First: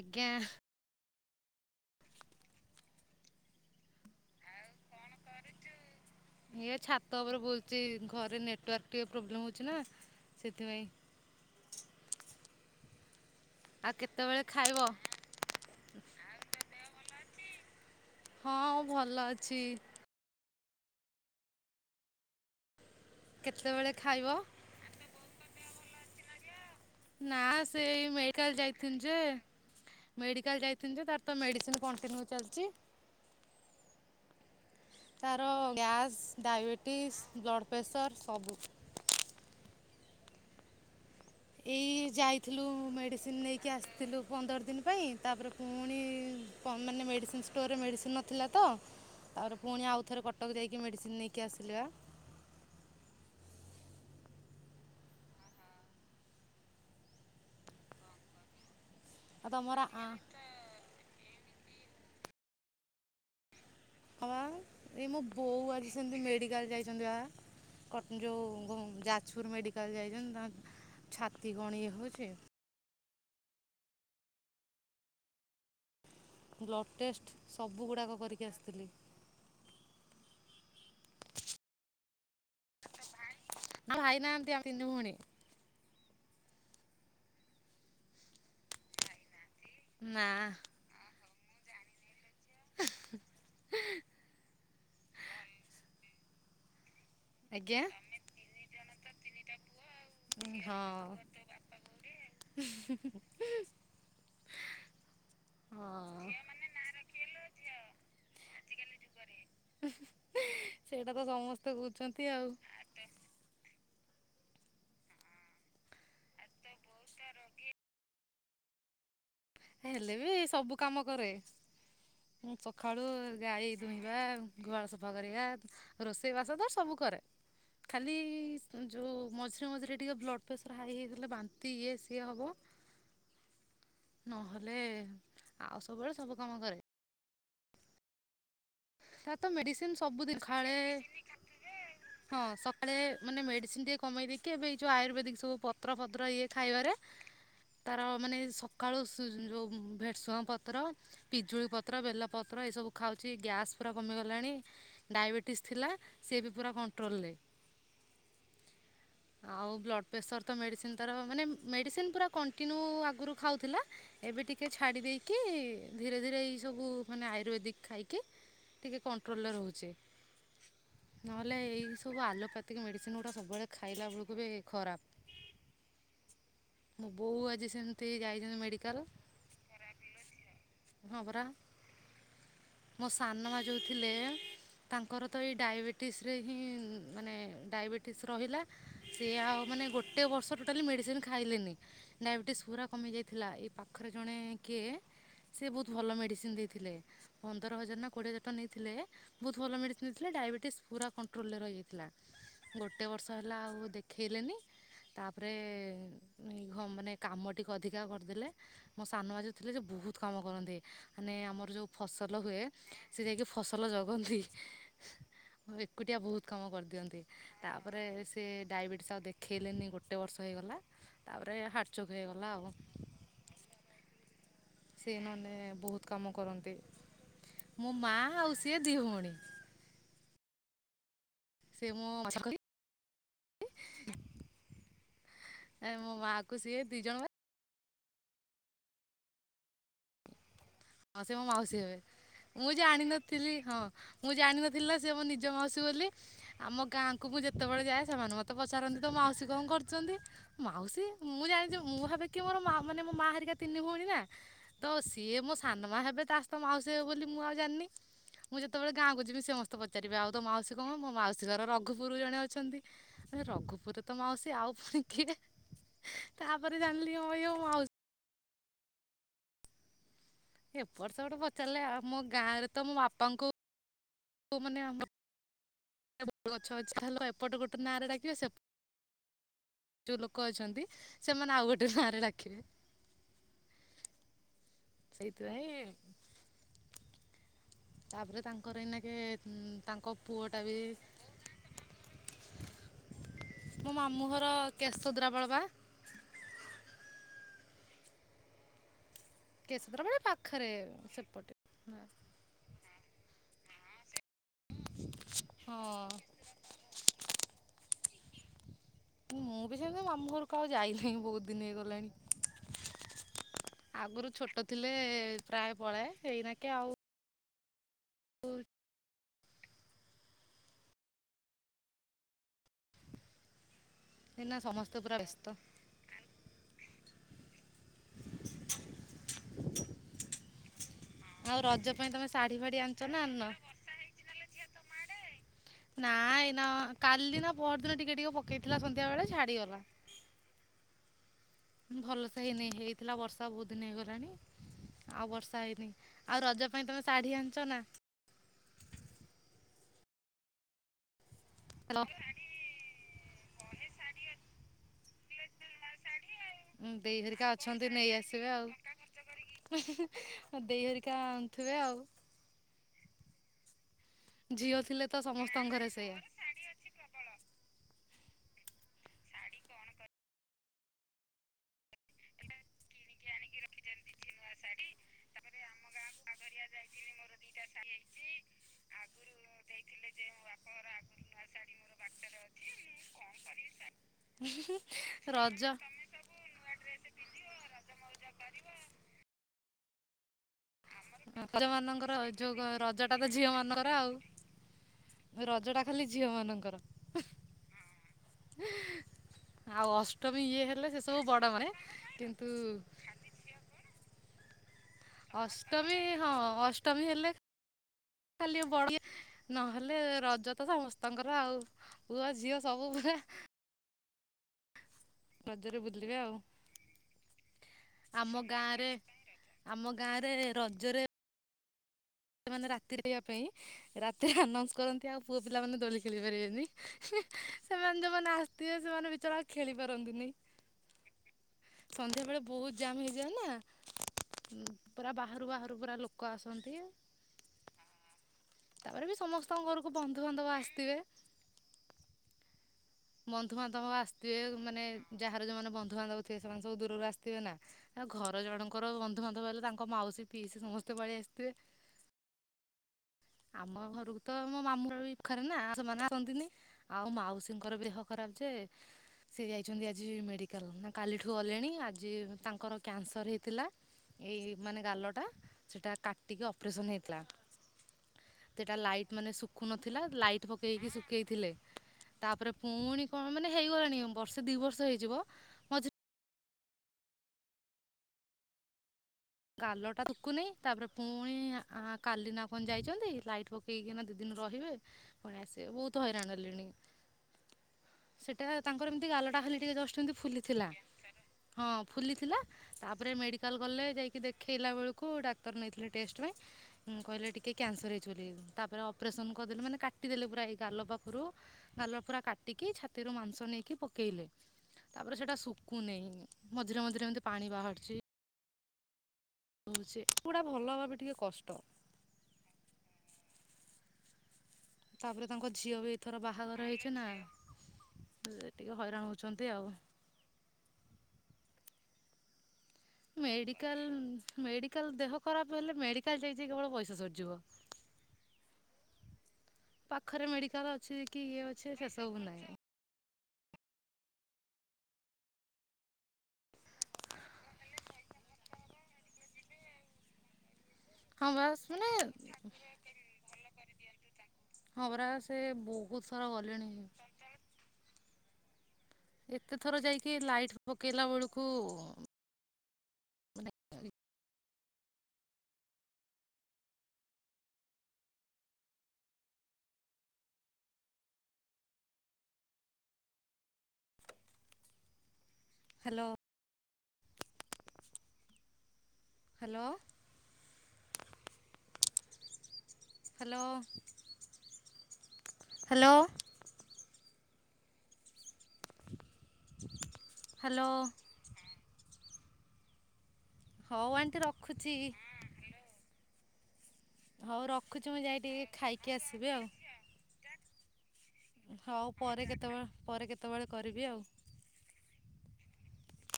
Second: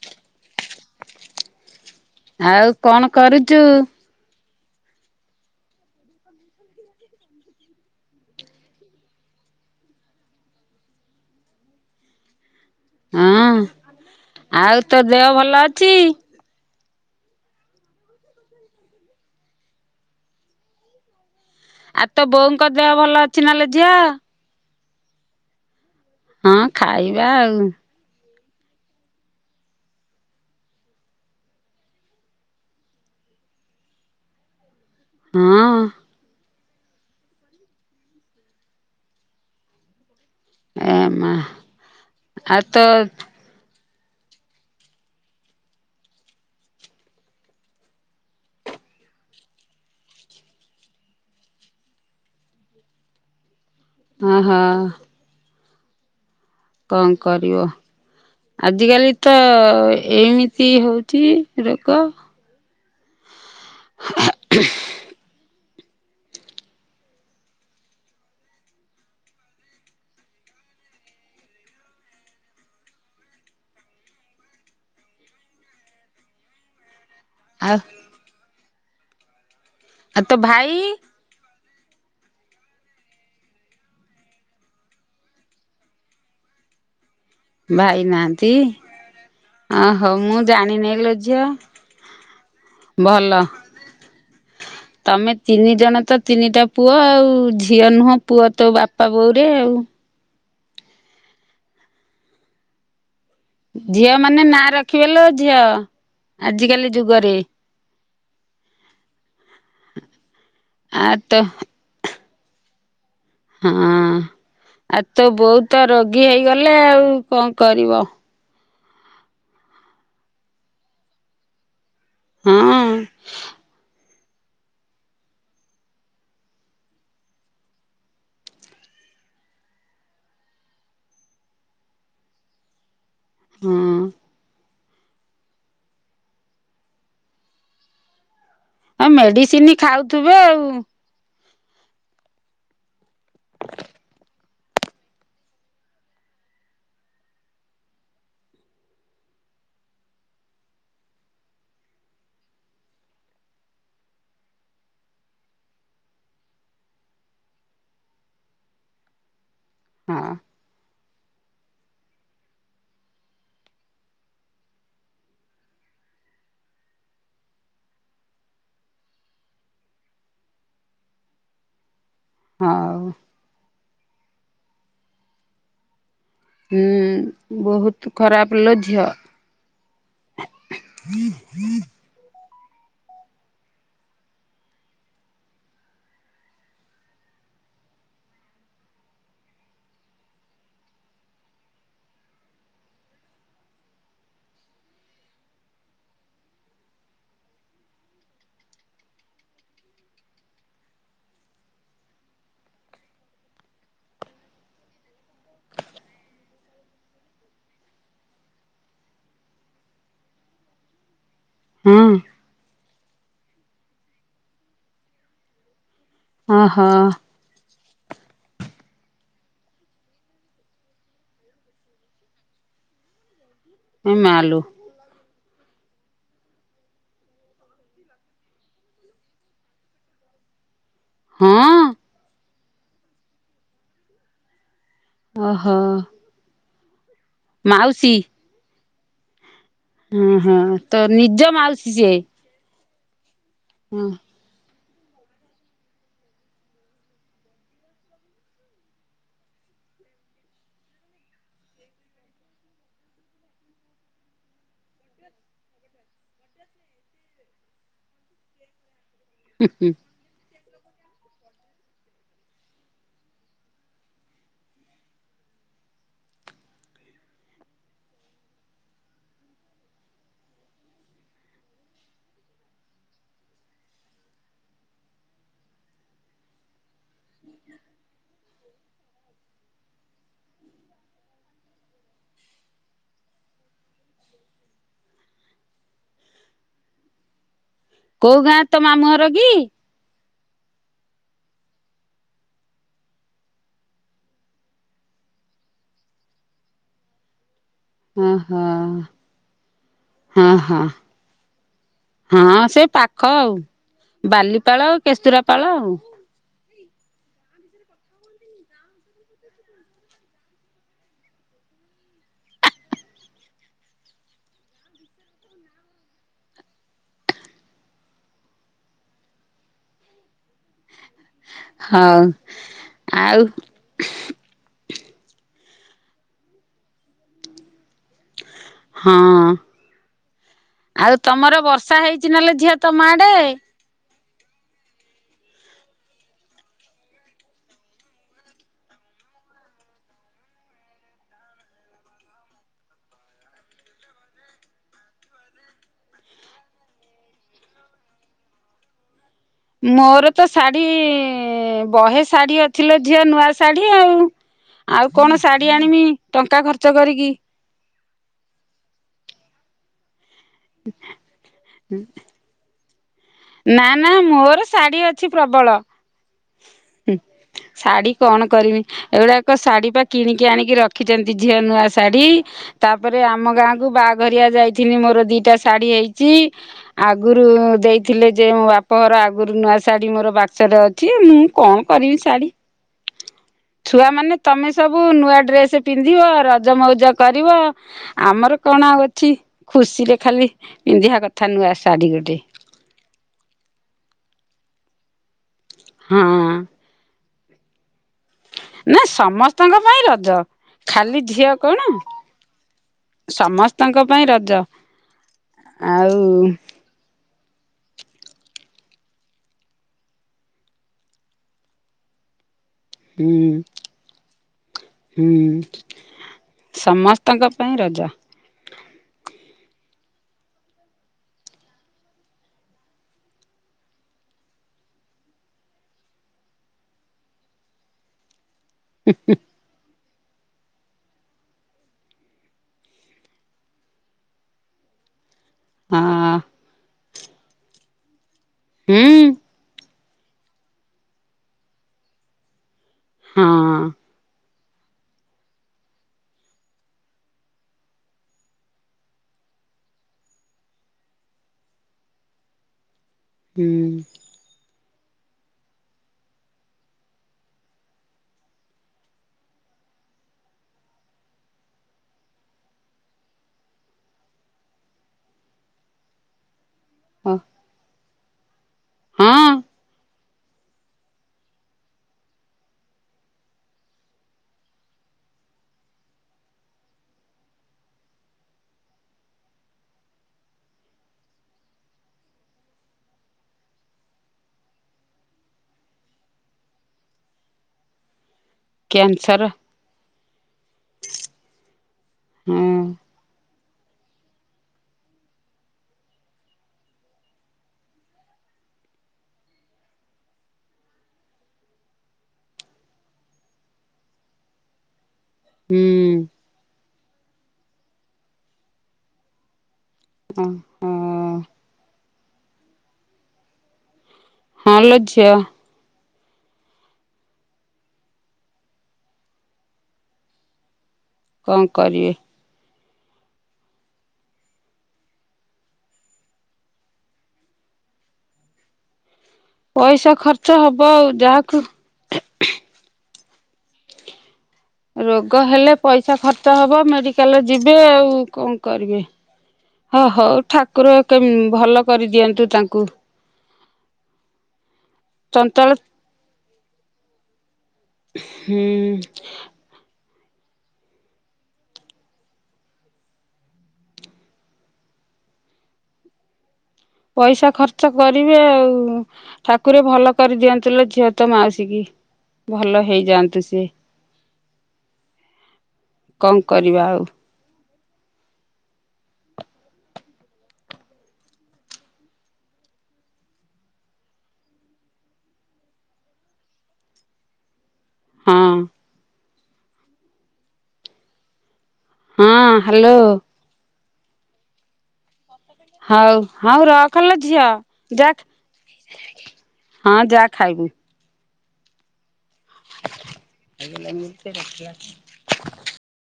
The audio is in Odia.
ଆଜ୍ଞା ଆଉ କଣ କରୁଛୁ? ଏଇ ଛାତ ଉପରେ ବୁଲଛି ଘରେ ନେଟୱାର୍କ ଟିକେ ପ୍ରୋବ୍ଲେମ ହଉଛି ନା। ସେଥିପାଇଁ ହଁ ଆଉ କେତେବେଳେ ଆଉ ଖାଇବ? ତୋ ଦେହ ଭଲ ଅଛି? ହଁ ଭଲ ଅଛି। ଆଉ ତୋ ବୋଉଙ୍କ ଦେହ ଭଲ ଅଛି ନା ଲୋ କେତେବେଳେ ଝିଅ ଖାଇବ? ହଁ ଖାଇବା ନା ଆଉ ସେଇ ମେଡିକାଲ ଯାଇଥାନ୍ତେ? ମେଡିକାଲ ଯାଇଥିଲି ଯେ ତାର ତ ମେଡିସିନ କଣ୍ଟିନ୍ୟୁ ଚାଲିଛି। [inaudible] ତାଏ ଗ୍ୟାସ୍ ଡାଇବେଟିସ୍ ବ୍ଲଡ଼୍ ପ୍ରେସର୍ ସବୁ ଏ ମା ଏଇ ଆଉ ଯାଇଥିଲୁ ତ ମେଡ଼ିସିନ ନେଇକି ଆସିଥିଲୁ ପନ୍ଦର ଦିନ ପାଇଁ ତାପରେ ପୁଣି ପ ମାନେ ମେଡ଼ିସିନ ଷ୍ଟୋରରେ ମେଡ଼ିସିନ ନଥିଲା ତ ତାର ପୁଣି ଆଉଥରେ କଟକ ଯାଇକି ମେଡ଼ିସିନ ନେଇକି ଆସିଲା ହ ହ କଣ କରିବ ଆଜିକାଲି ତ ଆଉ ତମର ଆଁ ଏମିତି ହଉଛି ରୋଗ ହଁ ବା ଏଇ ମୋ ବୋଉ ଆଜି ସେମିତି ମେଡିକାଲ ଯାଇଛନ୍ତି ବା କର୍ ତିନି ଯେଉଁ ଯାଜପୁର ମେଡ଼ିକାଲ ଯାଇଛନ୍ତି ତାଙ୍କ ଛାତି କଣ ଇଏ ହଉଛି ବ୍ଲଡ଼୍ ଟେଷ୍ଟ ଆଉ ସବୁ ଗୁଡ଼ାକ କରିକି ଆସିଥିଲି ଆଉ ତୋ ଭାଇ ଭାଇ ନାହାନ୍ତି ଆମ ତିନି ଭଉଣୀ ଭାଇ ନାହାନ୍ତି ଓହୋ ନା। ମୁଁ ଜାଣିନି ଲୋ ଝିଅ ଭଲ ତମେ ତିନି ଜଣ ତ ତିନିଟା ପୁଅ ଆଉ ତୁ ଆଜ୍ଞା ଝିଅ ନୁହଁ ପୁଅ ତୋ ବାପା ବୋଉରେ ଆଉ ହଁ [unintelligible] ଝିଅ ମାନେ ନାଁ ରଖିବଲେ ଝିଅ ଆଜିକାଲି ଯୁଗରେ ଝିଅ ଆଜିକାଲି ଯୁଗରେ ସେଟା ତ ସମସ୍ତେ କ ଛନ୍ତି ଆଉ ହଁ ଆଉ ତୋ ବୋଉ ତ ରୋଗୀ ହେଇଗଲେ ଆଉ କଣ କରିବ ହେଲେ ବି ସବୁ କାମ କରେ ହଁ। ଉ ସକାଳୁ ଗାଈ ଦୁହିବା ଗୁହାଳ ସଫା କରିବା ରୋଷେଇ ବାସ ତ ସବୁ କରେ ଖାଲି ଯେଉଁ ମଝିରେ ମଝିରେ ଟିକେ ବ୍ଲଡ଼୍ ପ୍ରେସର ହାଇ ହେଇଥିଲା ବାନ୍ତି ଇଏ ସିଏ ହବ ହଁ ନହେଲେ ଆଉ ସବୁବେଳେ ସବୁ କାମ କରେ ଆଁ ତା ତ ମେଡିସିନ ସବୁଦିନ ଖାଉଥିବେ ଆଉ ଖାଳେ ହଁ ସକାଳେ ମାନେ ମେଡ଼ିସିନ ଟିକେ କମେଇ ଦେଇକି ଏବେ ଏଇ ଯେଉଁ ଆୟୁର୍ବେଦିକ ସବୁ ପତ୍ର ଫତ୍ର ଇଏ ଖାଇବାରେ ତାର ମାନେ ସକାଳୁ ଶୁ -ଯେଉଁ ଭେଶୁଙ୍ଗ ପତ୍ର ପିଜୁଳି ପତ୍ର ବେଲପତ୍ର ଏସବୁ ଖାଉଛି ଗ୍ୟାସ୍ ପୁରା କମିଗଲାଣି ଡାଇବେଟିସ୍ ଥିଲା ସିଏ ବି ପୁରା କଣ୍ଟ୍ରୋଲରେ [inaudible] ଆଉ ବ୍ଲଡ ହଁ ପ୍ରେସର ତ ମେଡିସିନ ତାର ମାନେ ମେଡିସିନ ପୁରା କଣ୍ଟିନ୍ୟୁ ଆଗରୁ ଖାଉଥିଲା ଏବେ ଟିକେ ଛାଡ଼ି ଦେଇକି ଧୀରେ ଧୀରେ ଏଇ ସବୁ ମାନେ ଆୟୁର୍ବେଦିକ ଖାଇକି ଟିକେ କଣ୍ଟ୍ରୋଲରେ ରହୁଛି ନହେଲେ ଏଇସବୁ ଆଲୋପାଥିକ୍ ହଉ। ମେଡ଼ିସିନ୍ ଗୁଡ଼ା ସବୁବେଳେ ଖାଇଲା ବେଳକୁ ବି ଖରାପ ମୋ ବୋଉ ହୁଁ ଆଜି ସେମିତି ବହୁତ ଯାଇଛନ୍ତି ଖରାପ ଲୋ ମେଡ଼ିକାଲ ଝିଅ ହଁ ହୁଁ ପରା ହୁଁ ମୋ ସାନ ମା ଯୋଉ ଥିଲେ ତାଙ୍କର ତ ଏଇ ଡାଇବେଟିସରେ ହିଁ ମାନେ ଡାଇବେଟିସ୍ ରହିଲା ସିଏ ଆଉ ମାନେ ଗୋଟେ ବର୍ଷ ଟୋଟାଲି ମେଡ଼ିସିନ ଖାଇଲେନି ଡାଇବେଟିସ୍ ପୁରା କମିଯାଇଥିଲା ଏଇ ପାଖରେ ଜଣେ କିଏ ସେ ବହୁତ ଭଲ ମେଡିସିନ ଦେଇଥିଲେ ପନ୍ଦର ହଜାର ନା କୋଡିଏ ହଜା ଭାତ ନେଇଥିଲେ ବହୁତ ଭଲ ମେଡ଼ିସିନ ନେଇଥିଲେ ଡାଇବେଟିସ୍ ପୁରା କଣ୍ଟ୍ରୋଲରେ ରହିଯାଇଥିଲା ଗୋଟେ ବର୍ଷ ହେଲା ଆଉ ଦେଖେଇଲେନି ତାପରେ ଘ ମାନେ କାମ ଟିକେ ଅଧିକା କରିଦେଲେ ମୋ ସାନ ଭାଉଜ ଥିଲେ ଯେ ବହୁତ କାମ କରନ୍ତି ମାନେ ଆମ ଯେଉଁ ହଁ ଫସଲ ହୁଏ ସେ ଯାଇକି ଫସଲ ଜଗନ୍ତି। ଏକୁଟିଆ ବହୁତ କାମ ଓହୋ। କରିଦିଅନ୍ତି। ତାପରେ ସେ ଡାଇବେଟିସ୍ ଆଉ ଦେଖେଇଲେନି ଗୋଟେ ବର୍ଷ ହେଇଗଲା। ତାପରେ ହାଟଚୋକ୍ ହେଇଗଲା ଆଉ। ଏ ମାଲୋ ସେ ନନେ ବହୁତ କାମ କରନ୍ତି। ମୋ ମା ଆଉ ସିଏ ଦି ଭଉଣୀ। ହଁ। ମୁଁ [unintelligible] ଓହୋ ମୋ ମା କୁ ସିିଏ ଦି ଜଣ ମାଉସୀ ହ ହଁ ତ ହଁ ସେ ମୋ ନିଜ ମାଉସୀ ହେବେ। ସିଏ? ମୁଁ ଜାଣିନଥିଲି ହଁ ମୁଁ ଜାଣିନଥିଲି ନା ସେ ମୋ ନିଜ ମାଉସୀ ବୋଲି। ଆମ ଗାଁକୁ ମୁଁ ଯେତେବେଳେ ଯାଏ ସେମାନେ ମତେ ପଚାରନ୍ତି ତୋ ମାଉସୀ କଣ କରୁଛନ୍ତି? ମାଉସୀ ମୁଁ ଜାଣିଚି ମୁଁ ଭାବେ କି ମୋର ମା ମାନେ ମୋ ମା ହରିକା ତିନି ଭଉଣୀ ନା ତ ସିଏ ମୋ ସାନମା ହେବେ ତା ସହିତ ମାଉସୀ ହେବେ ବୋଲି ମୁଁ ଆଉ ଜାଣିନି ମୁଁ ଯେତେବେଳେ ଗାଁକୁ ଯିବି ସି ହୁଁ ସମସ୍ତେ ହୁଁ ପଚାରିବେ ଆଉ ତୋ ମାଉସ କଣ ମୋ ମାଉସୀ ଘର ରଘୁପୁର ଜଣେ ଅଛନ୍ତି ରଘୁପୁରରେ ତ ମାଉସୀ ଆଉ ପୁଣି କିଏ? ତାପରେ ଜାଣିଲି ହଁ ଇଏ ମୋ ମାଉସୀ। ଏପଟ ସେପଟ ପଚାରିଲେ ଆଉ ମୋ ଗାଁ ରେ ତ ମୋ ବାପାଙ୍କୁ ଙ୍କୁ ମାନେ ଆମ ବ ଗଛ ଅଛି ତାେଲେ ଏପଟ ଗୋଟେ ନାରେ ଡାକିବେ ସେପ ଯୋଉ ଲୋକ ଅଛନ୍ତି ସେମାନେ ଆଉ ଗୋଟେ ନାଁରେ ଡାକିବେ। ସେଇଥିପାଇଁ କୋଉ ତାପରେ ଗାଁ ତୋ ତାଙ୍କର ମାମୁଁ ଏଇନାକେ ଘର କି ତାଙ୍କ ପୁଅଟା ବି ମୋ ମାମୁଁ ଘର କେଶଦ୍ରାବଳବା ଓ ହୋ କେଶରବେଳେ ପାଖରେ ସେପଟେ ହଁ ସେ ପାଖ ଆଉ ବାଲିପାଳ ଆଉ କେସୁରାପାଳ ଆଉ। ହଁ ମୁଁ ବି ସେମିତି ମାମୁ ଘରକୁ ଆଉ ଯାଇନେଇ ବହୁତ ଦିନ ହେଇଗଲାଣି। ଆଗରୁ ଛୋଟ ଥିଲେ ପ୍ରାୟ ପଳାଏ ଏଇନା କେ ଆଉ ପୂର୍ ହଉ ଆଉ ଏଇନା ସମସ୍ତେ ପୁରା ବ୍ୟସ୍ତ। ହଁ ଆଉ ତମର ରଜ ବର୍ଷା ପାଇଁ ତମେ ହେଇଛି ନା ଲୋ ଶାଢ଼ୀ ଫାଢ଼ୀ ଝିଅ ଆଣିଛ ତମ ନା ଆଡେ? ଆଣିନ ନା ଏଇନା କାଲି ନା ପଅର ଦିନ ଟିକେ ଟିକେ ପକେଇଥିଲା ସନ୍ଧ୍ୟା ବେଳେ ଛାଡିଗଲା। ଭଲ ସେ ହେଇନି ହେଇଥିଲା ବର୍ଷା ବହୁତ ଦିନ ହେଇଗଲାଣି। ଆଉ ବର୍ଷା ହେଇନି ଆଉ ରଜ ପାଇଁ ତମେ ଶାଢୀ ଆଣିଛ ନା? ମୋର ତ ଶାଢ଼ୀ ଈ ବହେ ଶାଢୀ ଅଛିଲୋ ଝିଅ ନୂଆ ଶାଢ଼ୀ ଆଉ। ଆଉ କଣ ଶାଢ଼ୀ ଆଣିବି ଟଙ୍କା ଖର୍ଚ୍ଚ ଦେଇ କରିକି। ହେରିକା ଅଛନ୍ତି ନେଇ ଆସିବେ ଆଉ ହୁଁ ହୁଁ ହୁଁ ଦେଇହରିକା ଆଣୁଥିବେ ଆଉ। ନା ନା ମୋର ଝିଅ ଶାଢ଼ୀ ଥିଲେ ତ ଅଛି ସମସ୍ତଙ୍କ ପ୍ରବଳ। ଘରେ ସେଇଆ ଶାଢୀ କଣ କରିମି ଏଗୁଡାକ ଶାଢୀ ପା କିଣିକି ଆଣିକି ର ଖିଛନ୍ତି ଝିଅ ନୁଆ ଶାଢୀ ତାପରେ ଆମ ଗାଁକୁ ବାହାଘରିଆ ଯାଇଥିଲି ମୋର ଦିଟା ଶାଢୀ ହେଇଛି। ଆଗରୁ ଦେଇ ଥିଲେ ଯେ ମୋ ବାପଘର ଆଗରୁ ନୂଆ ଶାଢ଼ୀ ମୋର ବାକ୍ସରେ ଅଛି ମୁଁ କଣ କରିବି ଶାଢ଼ୀ? ଛୁଆ ମାନେ, ତମେ ସବୁ ନୂଆ ରଜ ଡ୍ରେସ ପି ନ୍ଧିବ ରଜ ମଉଜ କରିବ। ଆମର ଆଉ କଣ ଅଛି? ଖୁସିରେ ଖାଲି ପିନ୍ଧିବା କଥା ପଅ ନୂଆ ଶାଢ଼ୀ ମାନଙ୍କର ଗୋଟେ ଯୋଉ ରଜ ଟା ତ ଝିଅ ମାନଙ୍କର ଆଉ। ରଜଟା ଖାଲି ହଁ ଝିଅ ମାନଙ୍କର। ହ। ନା ସମସ୍ତଙ୍କ ଆଉ ପାଇଁ ରଜ। ଅଷ୍ଟମୀ ଇଏ ହେଲେ, ସେ ଖାଲି ସବୁ ଝିଅ ବଡ ମାନେ। କଣ କିନ୍ତୁ ସମସ୍ତଙ୍କ ପାଇଁ ରଜ। ଅଷ୍ଟମୀ ଆଉ ହଁ, ଅଷ୍ଟମୀ ହେଲେ ଖାଲି ବଢ଼ିଆ ନହେଲେ, ରଜ ତ ସମସ୍ତଙ୍କର ଆଉ। ପୁଅ ଝିଅ ସବୁ ପୁରା ହୁଁ। ହୁଁ। ରଜରେ ବୁଲିବେ ଆଉ ସମସ୍ତଙ୍କ ପାଇଁ ରଜ। ଆମ ଗାଁରେ ଆମ ଗାଁରେ, ରଜରେ ସେମାନେ ରାତି ରହିବା ପାଇଁ, ରାତିରେ ଆନାଉନ୍ସ କରନ୍ତି, ଆଉ ପୁଅ ପିଲାମାନେ ଦୋଳି ଖେଳି ପାରିବେନି। ସେମାନେ ଯୋଉମାନେ ଆସ ଥିବେ ସେମାନେ ବିଚରା ଖେଳି ପାରନ୍ତିନି। ସନ୍ଧ୍ୟାବେେଳେ ବହୁତ ଜାମ୍ ହେଇଯାଏ ନା। ପୁରା ବାହାରୁ, ବାହାରୁ ପୁରା ହଁ ଲୋକ ଆସନ୍ତି। ତାପରେ ବି, ହୁଁ ସମସ୍ତଙ୍କ ଘରକୁ ବନ୍ଧୁବାନ୍ଧବ ଆସିଥିବେ। ହଁ ବନ୍ଧୁବାନ୍ଧବ ଆସିଥିବେ। ମାନେ ଯାହାର ଯୋଉମାନେ ବନ୍ଧୁବାନ୍ଧବ ଥିବେ, ସେମାନେ ସବୁ ଦୂରରୁ ଆସିଥିବେ ନା। ଆ ଘର ଜଣଙ୍କର ବନ୍ଧୁବାନ୍ଧବ ହେଲେ। ତାଙ୍କ ମାଉସୀ ପିଇସି, ସମସ୍ତେ ପଳେଇ ଆସିଥିବେ। ଆମ ହୁଁ ଘରକୁ ତ ମୋ ମାମୁଁଘରବି ପାଖେରେ ନା, ସେମାନେ ଆସନ୍ତିନି। ଆଉ ମାଉସୀଙ୍କର ଦେହ ଖରାପ ଯେ, ସେ ଯାଇଛନ୍ତି ଆଜି ମେଡ଼ିକାଲ ନା କାଲିଠୁ ଗଲେଣି। ଆଜି ତାଙ୍କର କ୍ୟାନସର ହେଇଥିଲା। ଏଇ, ମାନେ ଗାଲ ଟା। ସେଟା କା ଟିକେ ଅପରେସନ୍ ହେଇଥିଲା। ଓ ସେଟା ଲାଇଟ୍, ମାନେ ହଁ ଶୁଖୁ ନଥିଲା। ଲାଇଟ୍ ଟ ପକେଇକି ଶୁଖେଇଥିଲେ। ତାପରେ ପୁଣି କଣ? ମାନେ ହେଇଗଲାଣି। ବର୍ଷେ ଦି ବର୍ଷ ହେଇଯିବ। ମଝିରେ ଗାଲ ଟାଶୁକୁନେଇ। ତାପରେ ପୁଣି କାଲିନା କନ, ଯାଇଛନ୍ତି। ଲାଇଟ୍ପ କେଇକିନା ହେଇକି ନା, ଦି ଦିନ ରହିବେ। ପୁଣି ଆସିବେ, ବହୁତ ହଇରାଣ ହେଲେଣି। [inaudible] ସେଟା। ତାଙ୍କର ଏମିତି, ଗାଲଟା କ୍ୟାନସର ଖାଲି ଟିକେ ଜଷ୍ଟ ଇନ୍ତି ଫୁଲିଥିଲା। ହଁ। ଫୁଲିଥିଲା। ହଁ ତାପରେ ମେଡିକାଲ କଲେ ଯାଇ କି ଦେଖେଇଲା ବେଳକୁ। ଡାକ୍ତର ନେଇଥିଲେ ଟେଷ୍ଟ ପାଇଁ କହିଲେ, ଟିକେ କ୍ୟାନସର ହେଇଚ ବୋଲି। ତାପରେ ଅପରେସନ କରିଦେଲେ। ମାନେ କାଟିଦେଲେ ପୁରା ଏଇ ଗାଲ ପାଖରୁ ଗାଲ ପୁରା କାଟିକି, ଛାତିରୁ ମାଂସ ନେଇକି ପକେଇଲେ। ତାପରେ ସେଟା ସୁ କୁ ହୁଁ ନେଇଁ। ମଝିରେ ମଝିରେ ଏମିତି ପାଣି ବାହହାରିଛି। ସେ ଗୁଡା ଭଲ ହଁ ଭାବେ ଟିକେ କଷ୍ଟ। ହଁ ଲୋ ତାପରେ ତାଙ୍କ ଝିଅ ବି, ତାର ବାହାଘର ହେଇଛି ନା, ଜେ ଟିକେ ହଇରାଣ ହେଉଛନ୍ତି ଆଉ। କଣ କରିବେ। ମେଡିକାଲ, ମେଡିକାଲ, ଦେହ ଖରାପ ହେଲେ। ମେଡିକାଲ ଯାଇ ଯାଇ କେବଳ ପଇସା ସରିଯିବ। ପଇସା ପାଖରେ ଖର୍ଚ୍ଚ ମେଡ଼ିକାଲ ହବ ଅଛି ଆଉ। କି ଇଏ ଯାହାକୁ ଅଛି ସେସବୁ ନାହିଁ। ରୋଗ ହେଲେ, ପଇସା ଖର୍ଚ୍ଚ ହବ। ମେଡିକାଲ ଯିବେ ଆଉକଣ କରିବେ? ହଁ ହଉ। ଠାକୁରଏକେ ହଁ ବାସ୍ ଭଲ ମାନେ କରିଦିଅନ୍ତୁ ତାଙ୍କୁ। ହପ ରା। ସେ ଚଞ୍ଚଳ ବହୁତ ଥର ଗଲେଣି। ହୁଁ। ଏତେ ଥର ଯାଇକି, ଲାଇଟ୍ ପକେଇଲା ବେଳକୁ ପଇସା ଖର୍ଚ୍ଚ କରିବେ ଆଉ। ଠାକୁର ଭଲ କରିଦିଅନ୍ତୁ ଲୋ ଝିଅ ତ ମାଉସୀ କି ଭଲ ହେଇଯାଆନ୍ତୁ ସିଏ। ହ୍ୟାଲୋ? କଣ କରିବା ଆଉ? ହାଲୋ। Hello hello. ହଁ। ହାଲୋ। ହଁ ହାଲୋ। ହଉ ଆଣ୍ଟି ରଖୁଛି। ହଉ ହଉ ର ହଉ ରଖୁଛି ମୁଁ ଯାଇ ଟିକେ ଖାଇକି ଆସିବି ଆଉ। ହଁ ଯା ଖାଇବୁ। ହଉ ପରେ କେତେବେଳେ ପରେ କେତେବେଳେ କରିବି ଆଉ। [inaudible]